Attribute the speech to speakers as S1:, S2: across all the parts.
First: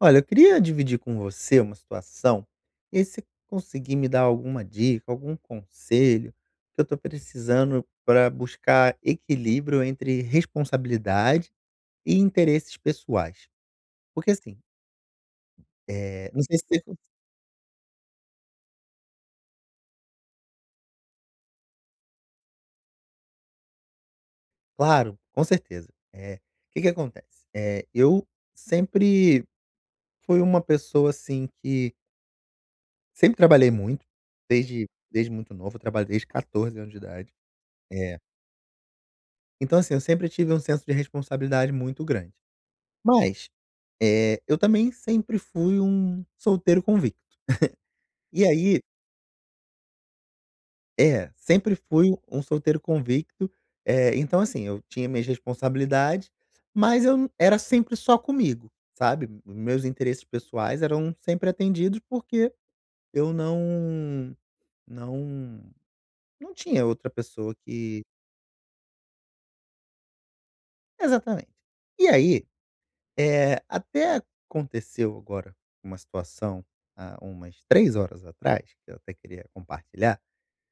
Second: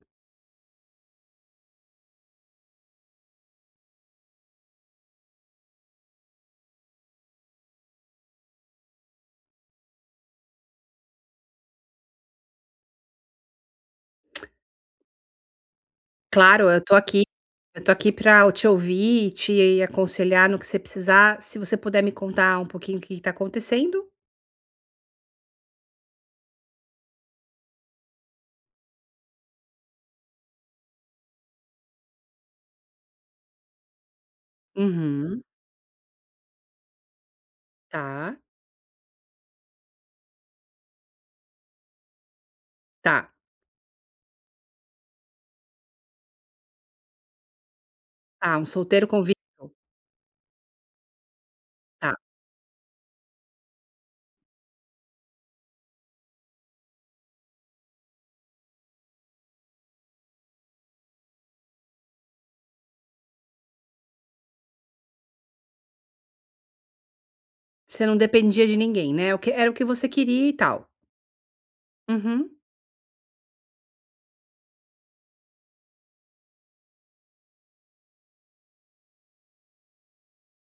S1: Olha, eu queria dividir com você uma situação, e aí você conseguir me dar alguma dica, algum conselho que eu estou precisando para buscar equilíbrio entre responsabilidade e interesses pessoais. Porque assim, não sei se
S2: Claro, eu tô
S1: você.
S2: aqui eu tô aqui para te ouvir e te aconselhar no que você precisar. Se você puder me contar um pouquinho o que que tá acontecendo?
S1: Claro, com certeza. O que que acontece? Eu sempre fui uma pessoa assim que sempre trabalhei muito, desde
S2: Uhum.
S1: muito novo, eu trabalho desde 14 anos de idade. eh,
S2: Tá,
S1: Então, assim, eu sempre tive um senso de responsabilidade muito grande.
S2: tá.
S1: Mas, eu também sempre fui um solteiro convicto. E
S2: Ah, um
S1: aí
S2: solteiro convicto.
S1: é, sempre fui
S2: Tá.
S1: um solteiro convicto, então, assim, eu tinha minhas responsabilidades, mas eu n era sempre só comigo, sabe. Meus interesses pessoais eram sempre atendidos, porque eu não não não tinha outra pessoa que
S2: Você não dependia de ninguém, né, o que era o que você queria e tal.
S1: exatamente. E aí
S2: Uhum.
S1: é até aconteceu agora uma situação há umas 3 horas atrás, que eu até queria compartilhar,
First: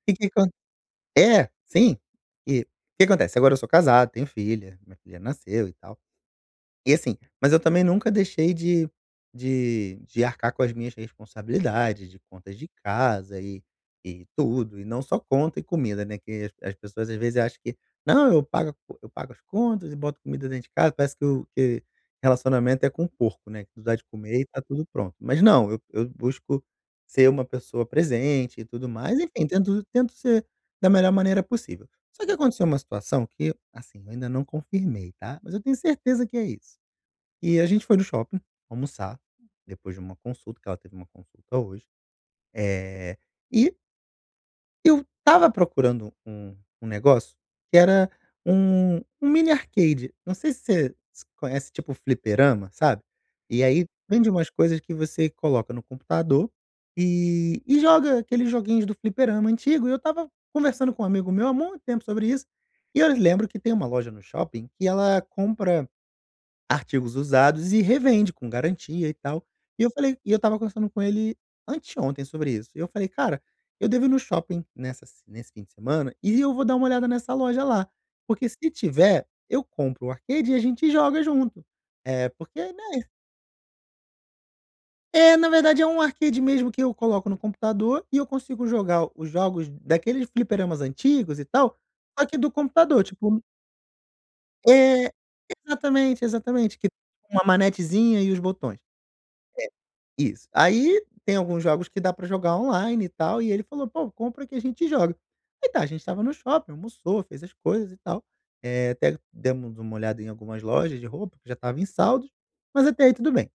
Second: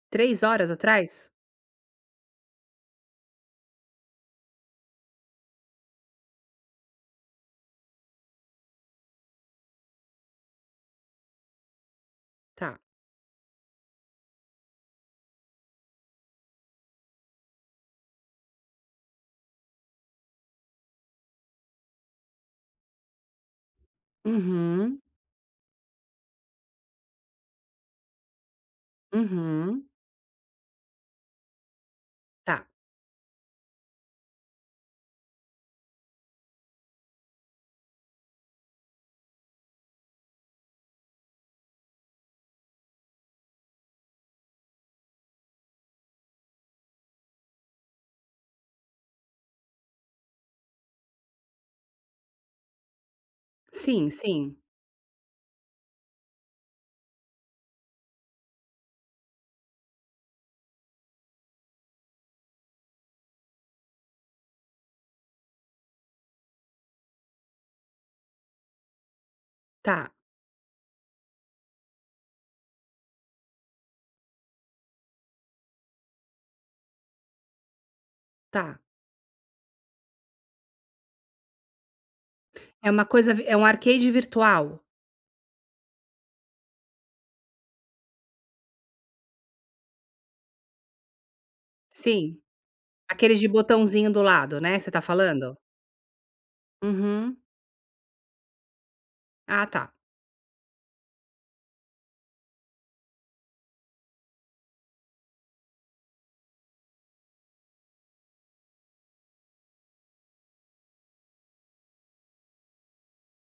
S1: e que
S2: Três
S1: acon
S2: horas atrás?
S1: é, sim. E o que acontece, agora eu sou casado, tenho filha, minha filha nasceu e tal. E assim, mas eu também nunca deixei de arcar com as minhas responsabilidades, de contas de
S2: Tá.
S1: casa e tudo, e não só conta e comida, né, que as pessoas às vezes acham que: "Não, eu pago as contas e boto comida dentro de casa", parece que o que relacionamento é com o porco, né, que tu dá de comer e tá tudo
S2: Uhum,
S1: pronto. Mas não, eu busco ser uma pessoa presente e tudo mais, enfim, tento
S2: uhum.
S1: tento ser da melhor maneira possível. Só que
S2: Tá.
S1: aconteceu uma situação que, assim, eu ainda não confirmei, tá, mas eu tenho certeza que é isso. E a gente foi no shopping almoçar, depois de uma consulta, que ela teve uma consulta hoje. Eh, e eu tava procurando um negócio que era um mini arcade. Não sei se você se conhece, tipo fliperama, sabe. E aí
S2: Sim,
S1: vende umas
S2: sim.
S1: coisas que você coloca no computador e joga aqueles joguinhos do fliperama antigo. E eu tava conversando com um amigo meu há muito tempo sobre isso, e eu lembro que tem uma loja no shopping que ela compra artigos usados e revende com garantia e tal. E eu
S2: Tá,
S1: falei e eu estava conversando com ele anteontem sobre isso. E eu falei: "Cara, eu devo ir no shopping nessa se nesse fim de semana e eu vou dar uma olhada nessa loja lá, porque se
S2: tá.
S1: tiver, eu compro o arcade e a gente joga junto". É, porque,
S2: É uma
S1: né
S2: coisa vi é um arcade virtual?
S1: é, na verdade é um arcade mesmo que eu coloco no computador e eu consigo jogar os jogos daqueles fliperamas antigos e tal, só
S2: Sim.
S1: que do computador,
S2: Aqueles
S1: tipo
S2: de botãozinho do lado, né, você tá
S1: é,
S2: falando?
S1: exatamente, que
S2: Uhum.
S1: uma manetezinha e os botões.
S2: Ah, tá,
S1: Isso. Aí tem alguns jogos que dá pra jogar online e tal, e ele falou: "Pô, compra que a gente joga". Aí tá, a gente estava no shopping, almoçou, fez as coisas e tal, até demos uma olhada em algumas lojas de roupa, que já estava em saldos, mas até aí tudo bem.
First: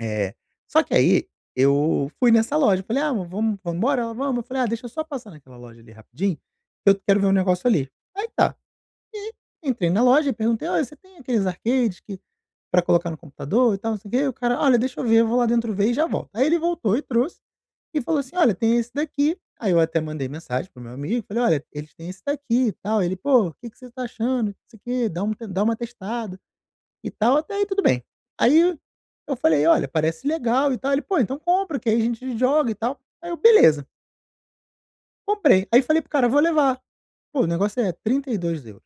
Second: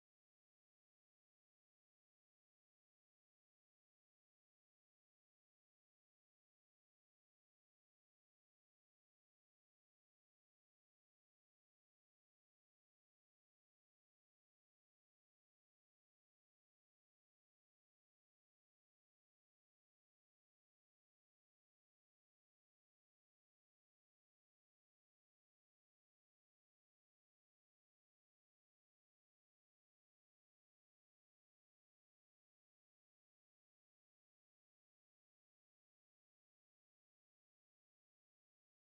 S1: É, só que aí eu fui nessa loja, falei: "Ah, vamos embora?" Ela: "Vamos". Eu falei: "Ah, deixa eu só passar naquela loja ali rapidinho, que eu quero ver um negócio ali". Aí tá, e entrei na loja e perguntei: "Olha, você tem aqueles arcades que pra colocar no computador e tal, não sei o quê, o cara: "Olha, deixa eu ver, eu vou lá dentro ver e já volto". Aí ele voltou e trouxe, e falou assim: "Olha, tem esse daqui". Aí eu até mandei mensagem pro meu amigo, falei: "Olha, eles têm esse daqui e tal". Ele: "Pô, o que que você tá achando, não sei o dá um te dá uma testada e tal", até aí tudo bem. Aí eu falei: "Olha, parece legal e tal". Ele: "Pô, então compra que aí a gente joga e tal". Aí eu: "Beleza", comprei. Aí falei pro cara: "Vou levar". Pô, o negócio é trinta e dois euros,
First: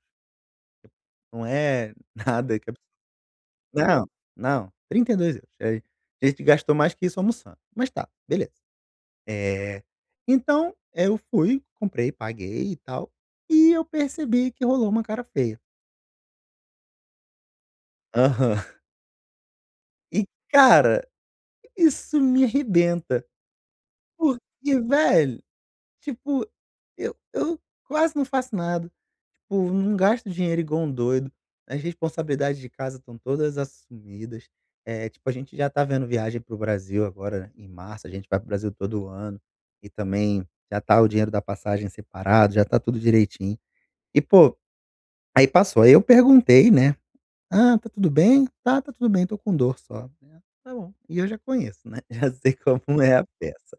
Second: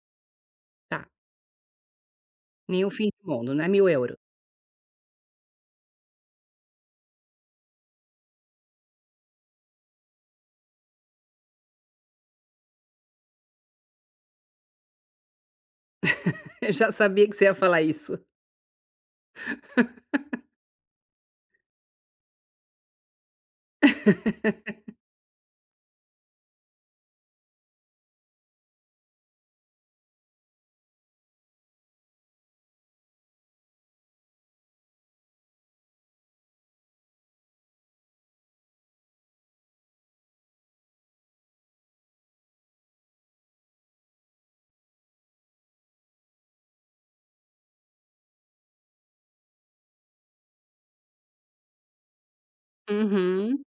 S2: tá.
S1: não é nada que
S2: Nem o fim do mundo, né,
S1: Não,
S2: €1000.
S1: não, €32. Aí, a gente gastou mais que isso almoçando, mas tá, beleza. Eh, então, é, eu fui, comprei, paguei e tal, e eu percebi que rolou uma cara feia.
S2: Eu já sabia que você ia falar isso.
S1: Aham. E cara, isso me arrebenta, porque velho tipo, eu quase não faço nada. Tipo, não gasto dinheiro igual um doido. As responsabilidades de casa estão todas assumidas. É tipo, a gente já tá vendo viagem para o Brasil agora né, em março, a gente vai para o Brasil todo ano. E também já tá o dinheiro da passagem separado, já tá tudo direitinho. E, pô, aí passou. Aí eu perguntei, né: "Ah, tá tudo bem?". "Tá, tá tudo bem, tô com dor só". "Ah, tá bom". E eu já conheço, né, já sei como é a
S2: Uhum.
S1: peça.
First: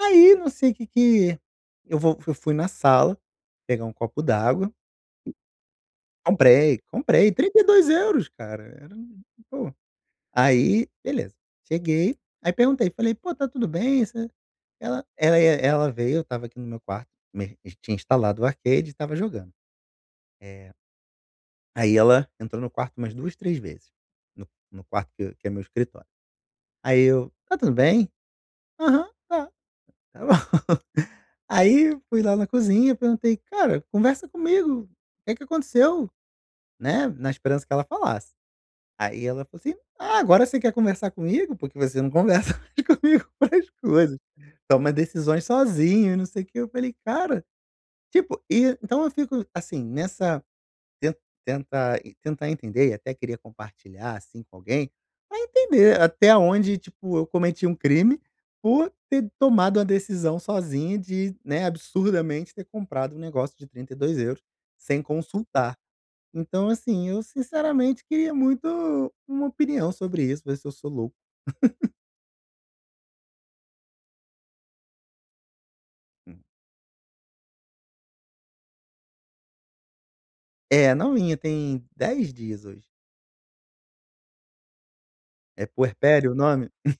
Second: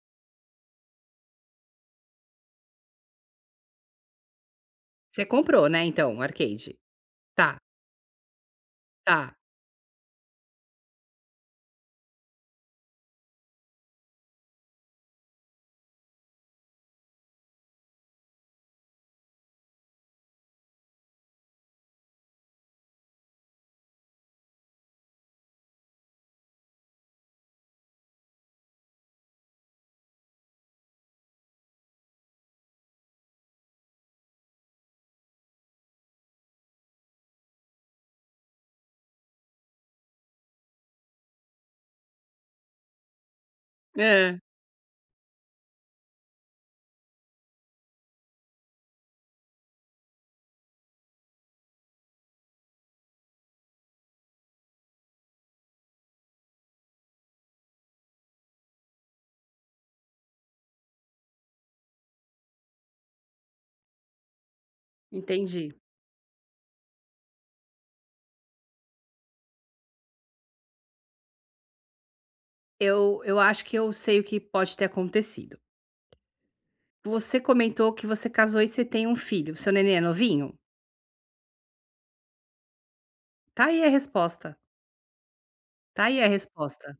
S1: Aí, não sei o que que eu vou eu fui na sala pegar um copo d'água,
S2: Você comprou, né, então, arcade?
S1: comprei,
S2: Tá,
S1: 32 € cara, era um-
S2: tá.
S1: pô. Aí, beleza, cheguei, aí perguntei, falei: "Pô, tá tudo bem, você" ela veio, eu estava aqui no meu quarto, me tinha instalado o arcade e estava jogando. Eh, Aí ela entrou no quarto umas 2 3 vezes, no quarto que é meu escritório. Aí eu: "Tá tudo bem?". "Aham, tá". Tá bom. Aí fui lá na cozinha, perguntei: "Cara, conversa comigo, o que é que aconteceu?", né, na esperança que ela falasse. Aí ela falou assim: "Ah, agora você quer conversar comigo? Porque você não conversa mais comigo para as coisas,
S2: Hã,
S1: toma decisões sozinho e não sei o quê". Eu falei: "Cara", tipo, e então eu fico assim nessa ten tenta e tentar entender e até queria compartilhar, assim, com alguém, pra entender até onde, tipo, eu cometi um crime por ter tomado uma decisão sozinha de, né, absurdamente ter comprado um negócio de €32 sem
S2: entendi.
S1: consultar. Então, assim, eu sinceramente queria muito uma opinião sobre isso, ver se eu sou louco.
S2: Eu acho que eu sei o que pode ter acontecido. Você comentou que você casou e você tem um filho. Seu neném é novinho?
S1: É, novinha, tem 10 dias hoje.
S2: Tá aí a resposta,
S1: É
S2: tá aí a
S1: puerpério o nome?
S2: resposta.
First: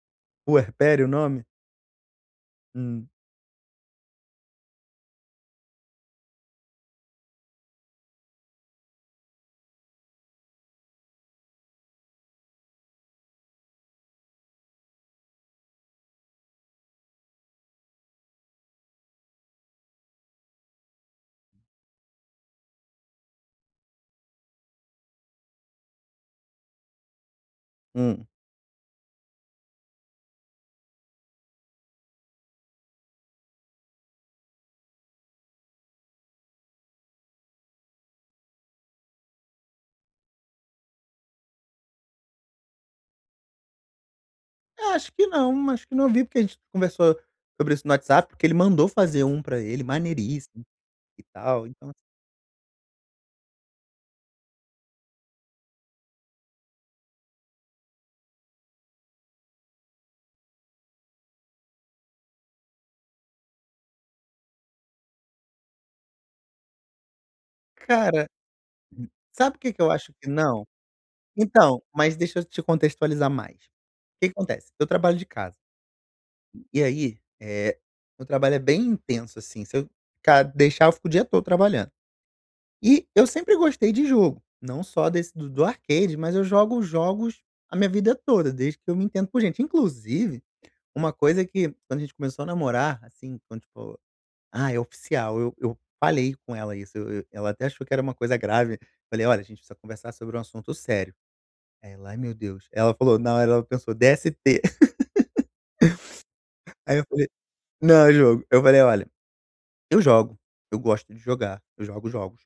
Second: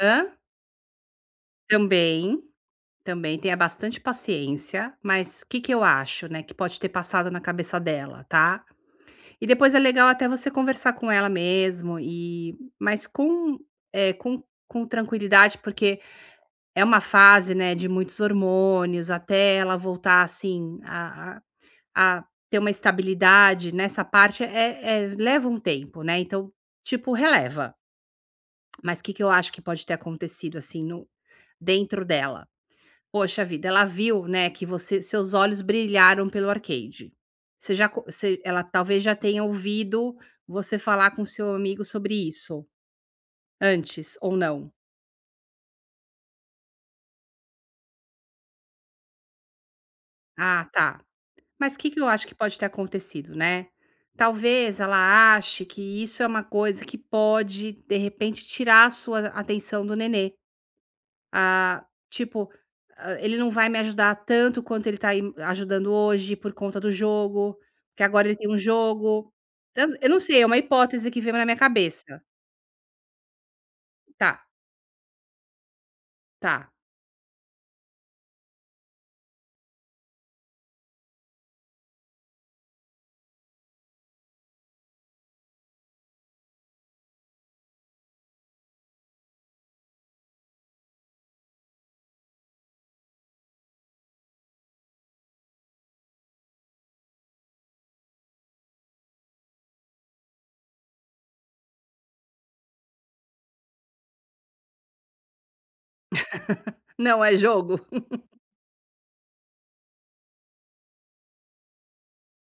S2: Hã?
S1: Puerpério o nome?
S2: Também,
S1: Hum,
S2: também tenha bastante paciência, mas o que que eu acho, né, que pode ter passado na cabeça dela, tá? E depois é legal até você conversar com ela mesmo e mas com, com tranquilidade, porque é uma fase, né, de muitos hormônios, até ela voltar, assim, a ter uma estabilidade nessa parte, leva um tempo, né, então, tipo, releva.
S1: hum.
S2: Mas o que que eu acho que pode ter acontecido, assim, no dentro dela? Poxa vida, ela viu, né, que você seus olhos brilharam pelo arcade. Você já co você ela talvez já tenha ouvido você falar com seu amigo sobre isso, antes ou não?
S1: É, acho que não vi, porque a gente conversou sobre isso no WhatsApp, porque ele mandou fazer um pra ele, maneiríssimo
S2: Ah, tá.
S1: e tal,
S2: Mas o que
S1: então
S2: que eu acho que pode ter acontecido, né? Talvez ela ache que isso é uma coisa que pode, de repente, tirar a sua atenção do nenê. Ah, tipo, ele não vai me ajudar tanto quanto ele tá im ajudando hoje por conta do jogo, porque
S1: cara,
S2: agora ele tem um jogo.
S1: sabe o que que
S2: Eu
S1: eu
S2: eu
S1: acho
S2: não
S1: que
S2: sei, é uma
S1: não?
S2: hipótese que veio na minha
S1: Então, mas
S2: cabeça.
S1: deixa eu te contextualizar mais. O que
S2: Tá,
S1: que acontece? Eu trabalho de casa,
S2: tá.
S1: e aí, meu trabalho é bem intenso, assim, se eu ficar deixar, eu fico o dia todo trabalhando. E eu sempre gostei de jogo, não só desse do arcade, mas eu jogo jogos a minha vida toda, desde que eu me entendo por gente. Inclusive uma coisa que quando a gente começou a namorar, assim, quando tipo, ah, é oficial, eu falei com ela isso, eu ela até achou que era uma coisa grave. Falei: "Olha, a gente precisa conversar sobre um assunto sério". Aí ela: "Ai, meu Deus". Ela falou não ela pensou: DST Aí eu
S2: Não
S1: falei:
S2: é jogo?
S1: "Não, eu jogo". Eu falei: "Olha, eu jogo, eu gosto de jogar, eu jogo jogos".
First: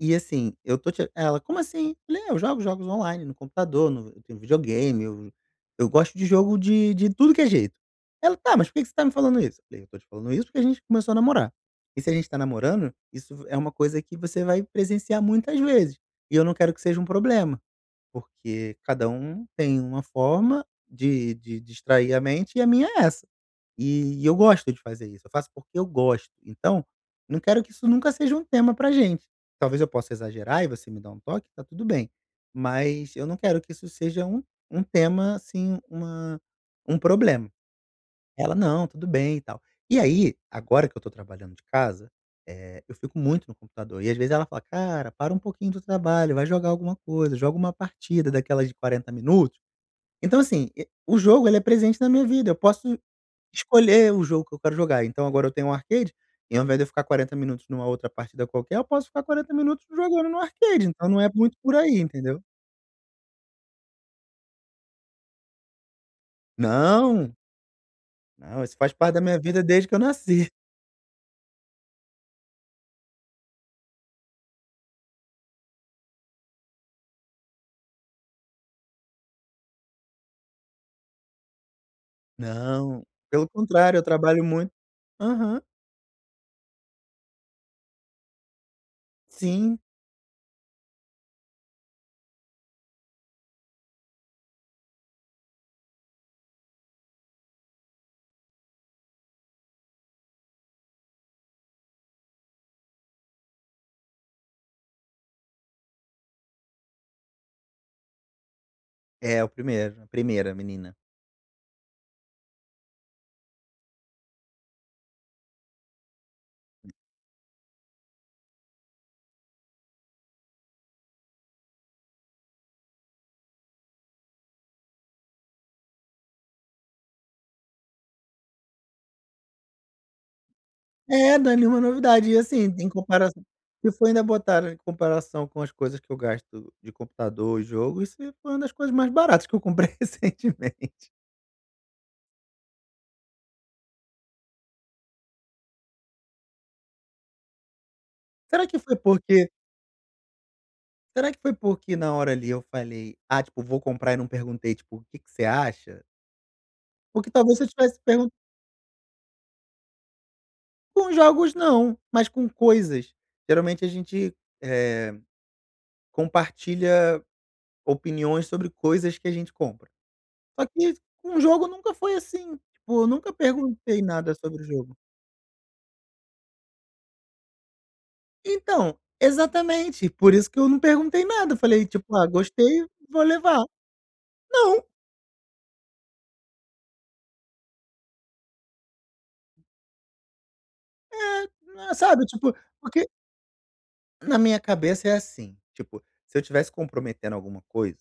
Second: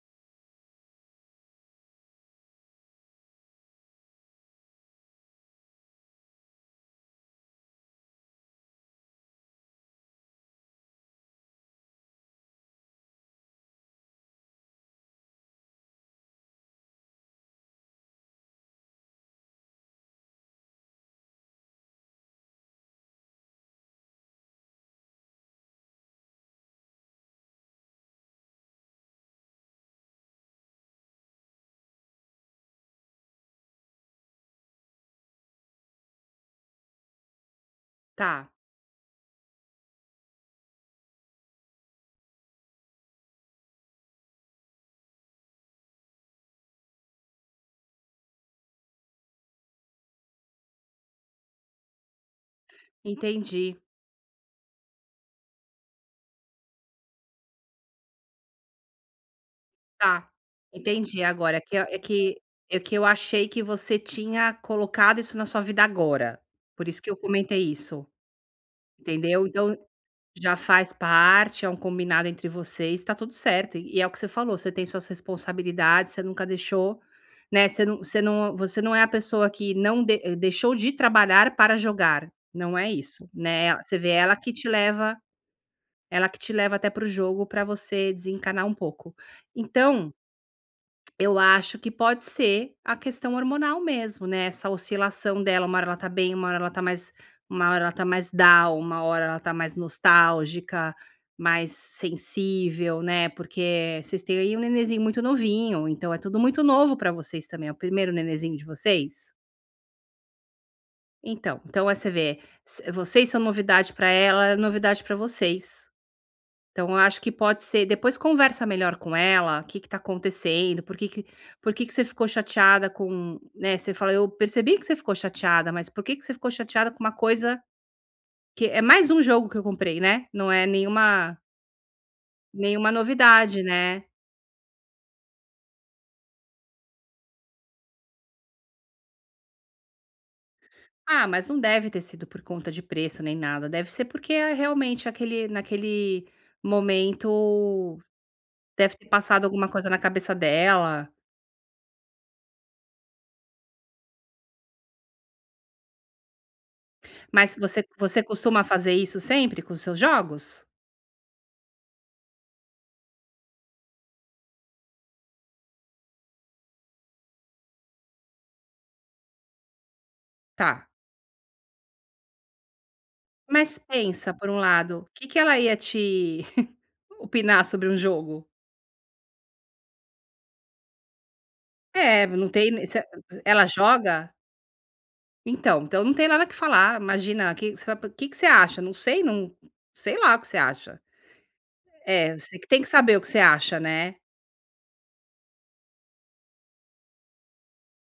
S1: E assim, eu tô te ela: "Como assim?" Eu falei: "É, eu jogo jogos online no computador, no eu tenho videogame, eu gosto de jogo de tudo que é jeito". Ela: "Tá, mas por que que você tá me falando isso?" Eu falei: "Eu tô te falando isso porque a gente começou a namorar. E se a gente tá namorando, isso é uma coisa que você vai presenciar muitas vezes, e eu não quero que seja um problema, porque cada um tem uma forma de distrair a mente e a minha é essa. E eu gosto de fazer isso, eu faço porque eu gosto. Então, não quero que isso nunca seja um tema pra gente. Talvez eu possa exagerar e você me dá um toque, tá tudo bem. Mas eu não quero que isso seja um tema, assim, uma um problema.
S2: Tá,
S1: Ela: "Não, tudo bem e tal". E aí, agora que eu tô trabalhando de casa, eu fico muito no computador e às vezes ela fala: "Cara, para um pouquinho do trabalho, vai jogar alguma coisa, joga uma partida daquelas de 40 minutos". Então assim, e o jogo ele é presente na minha vida, eu posso
S2: entendi.
S1: escolher o jogo que eu quero jogar. Então agora eu tenho um arcade, e ao invés de eu ficar 40 minutos numa outra partida qualquer, eu posso ficar 40 minutos
S2: Tá,
S1: jogando no arcade, então não
S2: entendi
S1: é muito
S2: agora. É
S1: por
S2: que é
S1: aí,
S2: que
S1: entendeu.
S2: é que eu achei que você tinha colocado isso na sua vida agora, por isso que eu
S1: Não,
S2: comentei isso,
S1: não, isso faz parte da minha
S2: entendeu?
S1: vida
S2: Então.
S1: desde que eu nasci.
S2: Já faz parte, é um combinado entre vocês, tá tudo certo. E é o que você falou, você tem suas responsabilidades, você nunca deixou, né, você não é a pessoa que não deixou de trabalhar para jogar, não é
S1: Não,
S2: isso,
S1: pelo
S2: né. Você
S1: contrário, eu
S2: vê, ela
S1: trabalho
S2: que te
S1: muito.
S2: leva
S1: Aham,
S2: ela que te leva até pro jogo para você desencanar um pouco.
S1: sim.
S2: Então eu acho que pode ser a questão hormonal mesmo, né, essa oscilação dela, uma hora ela tá bem, uma hora ela tá mais down, uma hora ela tá mais nostálgica, mais sensível, né, porque vocês têm aí um nenenzinho muito novinho, então é tudo muito novo pra vocês também, é o primeiro nenenzinho de vocês?
S1: É, o primeiro, a primeira menina.
S2: Então, aí você vê, s vocês são novidade pra ela, ela é novidade pra vocês. Então eu acho que pode ser, depois conversa melhor com ela, o que que tá acontecendo, por que que você ficou chateada com, né, você fala: "Eu percebi que você ficou chateada, mas por que que você ficou chateada com uma coisa que" é mais um jogo que eu comprei, né, não é
S1: É,
S2: nenhuma
S1: não é nenhuma novidade. E assim, em
S2: nenhuma
S1: comparação
S2: novidade,
S1: se
S2: né.
S1: for ainda botar em comparação com as coisas que eu gasto de computador e jogo, isso foi uma das coisas mais baratas que eu comprei recentemente.
S2: "Ah, mas não deve ter sido por conta de preço nem nada, deve ser porque é realmente aquele naquele momento,
S1: Será que foi
S2: deve ter
S1: porque
S2: passado alguma coisa na cabeça dela".
S1: será que foi porque na hora ali eu falei: "Ah, tipo, vou comprar" e não perguntei, tipo: "O que que você acha?" Porque
S2: Mas
S1: talvez se eu
S2: você
S1: tivesse
S2: você
S1: perguntado
S2: costuma fazer isso sempre com os seus jogos?
S1: com jogos não, mas com coisas. Geralmente a gente, eh, compartilha opiniões sobre coisas que a gente compra. Só
S2: Tá.
S1: que com jogo nunca foi assim, tipo, eu nunca
S2: Mas
S1: perguntei
S2: pensa,
S1: nada
S2: por um
S1: sobre o jogo.
S2: lado, o que que ela ia te opinar sobre um jogo?
S1: Então, exatamente, por isso que eu não perguntei nada, eu falei tipo:
S2: É,
S1: "Ah,
S2: não tem,
S1: gostei,
S2: se
S1: vou levar".
S2: ela joga?
S1: Não,
S2: Então, não tem nada que falar, imagina, o que você vai que você acha? Não sei, não sei lá o que você acha.
S1: né, sabe,
S2: É,
S1: tipo,
S2: você que tem que
S1: porque
S2: saber o que você acha, né.
S1: na minha cabeça é assim, tipo, se eu tivesse comprometendo alguma coisa,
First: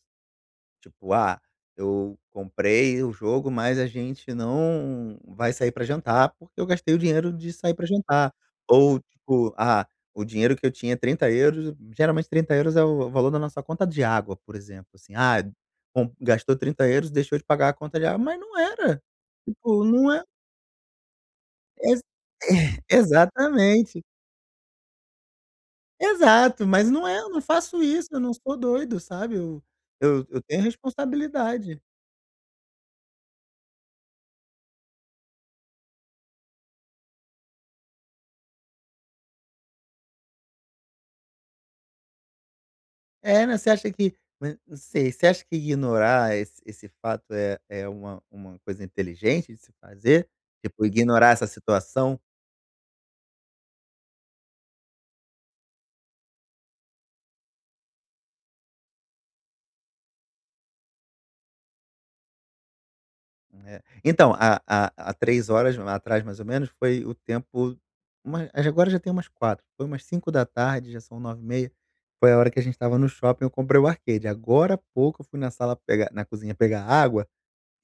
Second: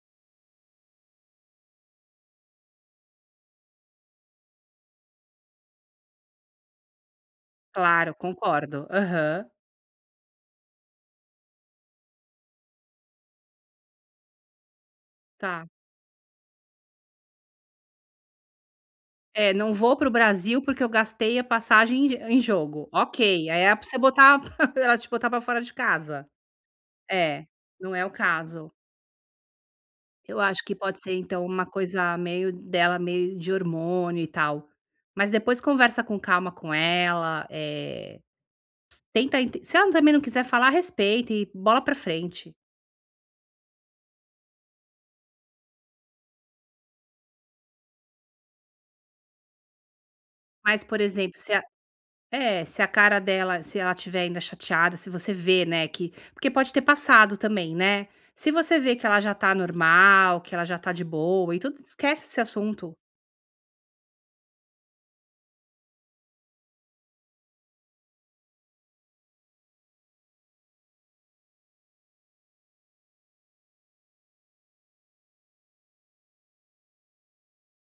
S1: tipo: "Ah, eu comprei o jogo, mas a gente não vai sair pra jantar, porque eu gastei o dinheiro de sair pra
S2: Claro,
S1: jantar".
S2: concordo.
S1: Ou
S2: Aham,
S1: tipo: "Ah, o dinheiro que eu tinha, é 30 euros geralmente 30 euros é o valor da nossa conta de água, por exemplo, assim: "Ah,
S2: tá.
S1: com gastou 30 euros deixou de pagar a conta de água", mas não era,
S2: É, não
S1: tipo,
S2: vou para o
S1: não é
S2: Brasil porque eu gastei a
S1: ex
S2: passagem em jogo. Ok, aí é pra você
S1: exatamente.
S2: botar ela te botar pra fora de casa.
S1: Exato, mas não é, eu não
S2: É,
S1: faço
S2: não é
S1: isso,
S2: o
S1: eu não sou
S2: caso.
S1: doido, sabe, eu eu
S2: Eu
S1: eu
S2: acho
S1: tenho
S2: que pode ser então uma
S1: responsabilidade.
S2: coisa meio dela, meio de hormônio e tal. Mas depois conversa com calma com ela, eh, tenta ente se ela também não quiser falar, respeita e bola pra frente.
S1: É, né, você acha que mas não sei, você acha que ignorar esse fato é uma coisa inteligente de se fazer?
S2: Mas,
S1: Tipo,
S2: por
S1: ignorar
S2: exemplo,
S1: essa situação,
S2: se a cara dela, se ela estiver ainda chateada, se você vê, né, que porque pode ter passado também, né. Se você vê que ela já tá normal, que ela já tá de boa e tudo, esquece esse assunto.
S1: né. Então, há 3 horas atrás, mais ou menos, foi o tempo uma agora já tem umas 4, foi umas 5 da tarde, já são 9 e meia, foi a hora que a gente estava no shopping, eu comprei o arcade. Agora há pouco eu fui na sala pegar na cozinha pegar água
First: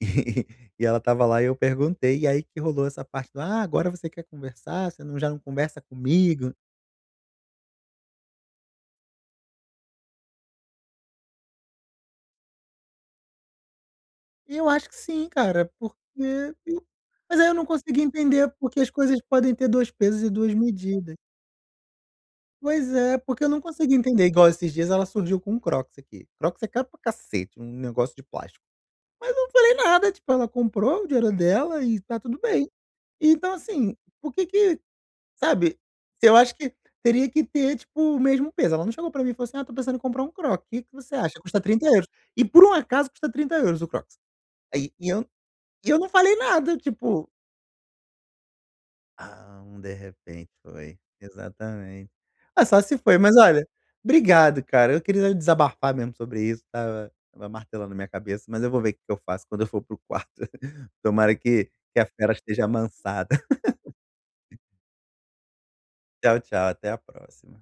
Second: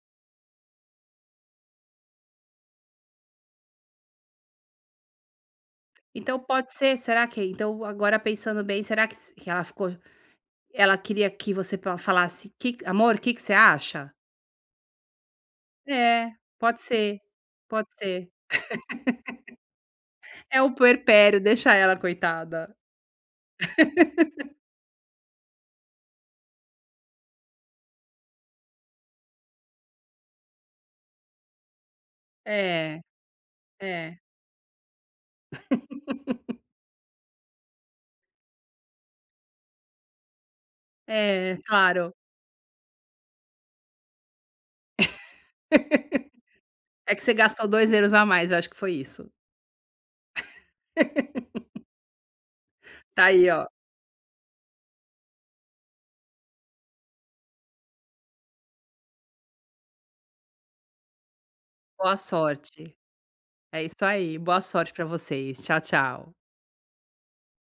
S1: e e ela estava lá e eu perguntei, e aí que rolou essa parte do: "Ah, agora você quer conversar? Você não já não conversa
S2: Então
S1: comigo?"
S2: pode ser, será que, então, agora, pensando bem, será que s que ela ficou. Ela queria que você pa falasse: "Que amor, o que que você acha?"
S1: E eu acho que sim, cara, porque
S2: É, pode
S1: eu
S2: ser,
S1: mas aí eu não
S2: pode
S1: consegui
S2: ser.
S1: entender porque as coisas podem ter 2 pesos e 2
S2: É o
S1: medidas.
S2: puerpério, deixa ela coitada.
S1: Pois é, porque eu não consegui entender, igual esses dias ela surgiu com um Crocs aqui. Crocs é caro pra cacete, um negócio de plástico. Mas eu não falei nada, tipo, ela comprou, o dinheiro é dela e tá tudo bem.
S2: É,
S1: Então assim,
S2: é,
S1: por que que sabe, eu acho que teria que ter, tipo, o mesmo peso. Ela não chegou pra mim e falou assim: "Ah, tô pensando em comprar um Crocs, o que que você acha?
S2: é,
S1: Custa 30 euros
S2: claro.
S1: e por um acaso custa 30 euros o Crocs. Aí e eu não falei nada,
S2: É que
S1: tipo,
S2: você gastou €2 a mais, eu acho que foi isso.
S1: ah, um de repente foi. Exatamente. Ah, só se foi,
S2: Tá
S1: mas
S2: aí, ó,
S1: olha, obrigado, cara. Eu queria desabafar mesmo sobre isso, estava martelando minha cabeça, mas eu vou ver o que que eu faço quando eu for pro quarto. Tomara que a
S2: boa
S1: fera esteja
S2: sorte.
S1: amansada.
S2: É isso aí, boa sorte pra vocês. Tchau, tchau.
S1: Tchau, tchau, até a próxima.